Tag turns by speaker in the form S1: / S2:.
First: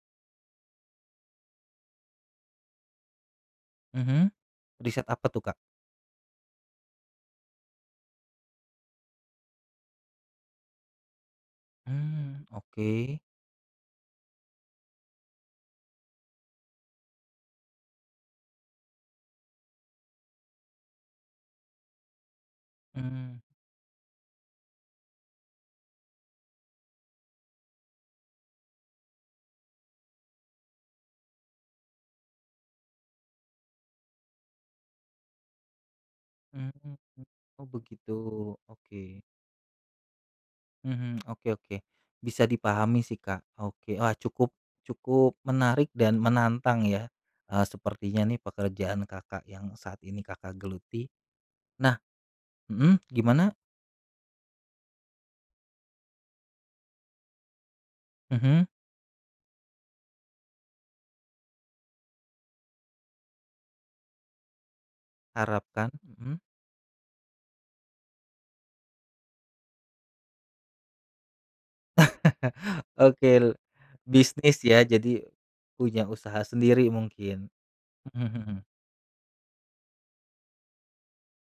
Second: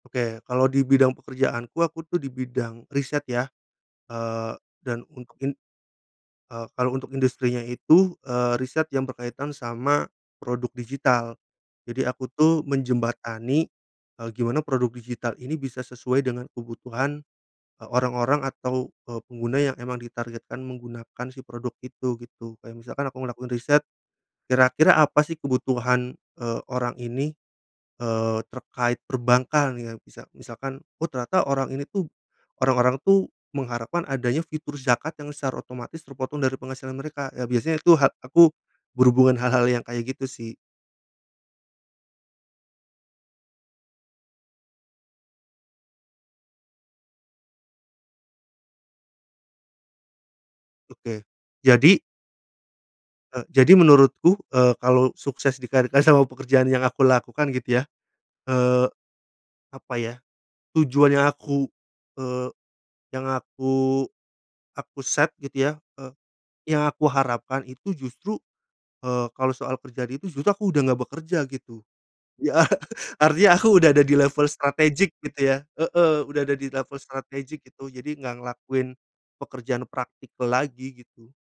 S1: Oke, kalau di bidang pekerjaanku, aku tuh di bidang riset ya.
S2: Mhm,
S1: Eee, dan
S2: riset
S1: un
S2: apa tuh,
S1: in
S2: Kak?
S1: eee, kalau untuk industrinya itu, eee, riset yang berkaitan sama produk digital. Jadi aku
S2: Mmm,
S1: tuh
S2: oke.
S1: menjembatani, eee, gimana produk digital ini bisa sesuai dengan kebutuhan, eee, orang-orang atau, eee, pengguna yang emang ditargetkan menggunakan si produk itu gitu. Kayak misalkan aku
S2: Mmm.
S1: melakukan riset, kira-kira apa sih kebutuhan, eee, orang ini, eee, terkait perbankan ya. Misa misalkan, oh ternyata orang ini tuh orang-orang tuh mengharapkan adanya fitur zakat yang secara otomatis terpotong dari
S2: Mmm.
S1: penghasilan mereka. Ya
S2: Oh
S1: biasanya itu ha
S2: begitu,
S1: aku
S2: oke.
S1: berhubungan hal-hal yang kayak gitu sih.
S2: Mhm, oke oke, bisa dipahami sih, Kak, oke. Ah, cukup cukup menarik dan menantang ya, eee, sepertinya nih pekerjaan Kakak yang saat ini Kakak geluti.
S1: Oke,
S2: Nah
S1: jadi
S2: mhm,
S1: Eee,
S2: gimana?
S1: jadi menurutku, eee, kalau sukses di karir eh, sama pekerjaan yang aku lakukan gitu ya.
S2: Mhm.
S1: Eee, apa ya, tujuan yang aku, eee, yang aku aku set gitu ya,
S2: Harapkan,
S1: eee,
S2: mhm.
S1: yang aku harapkan itu justru, eee, kalau soal kerjaan itu justru aku udah nggak bekerja gitu. Iya,
S2: Oke,
S1: artinya
S2: le
S1: aku udah ada di level
S2: bisnis ya
S1: strategic
S2: jadi
S1: gitu ya.
S2: punya
S1: Heeh, udah
S2: usaha
S1: ada di
S2: sendiri
S1: level
S2: mungkin,
S1: strategic gitu. Jadi
S2: mhm
S1: nggak
S2: mhm.
S1: ngelakuin pekerjaan practical lagi gitu.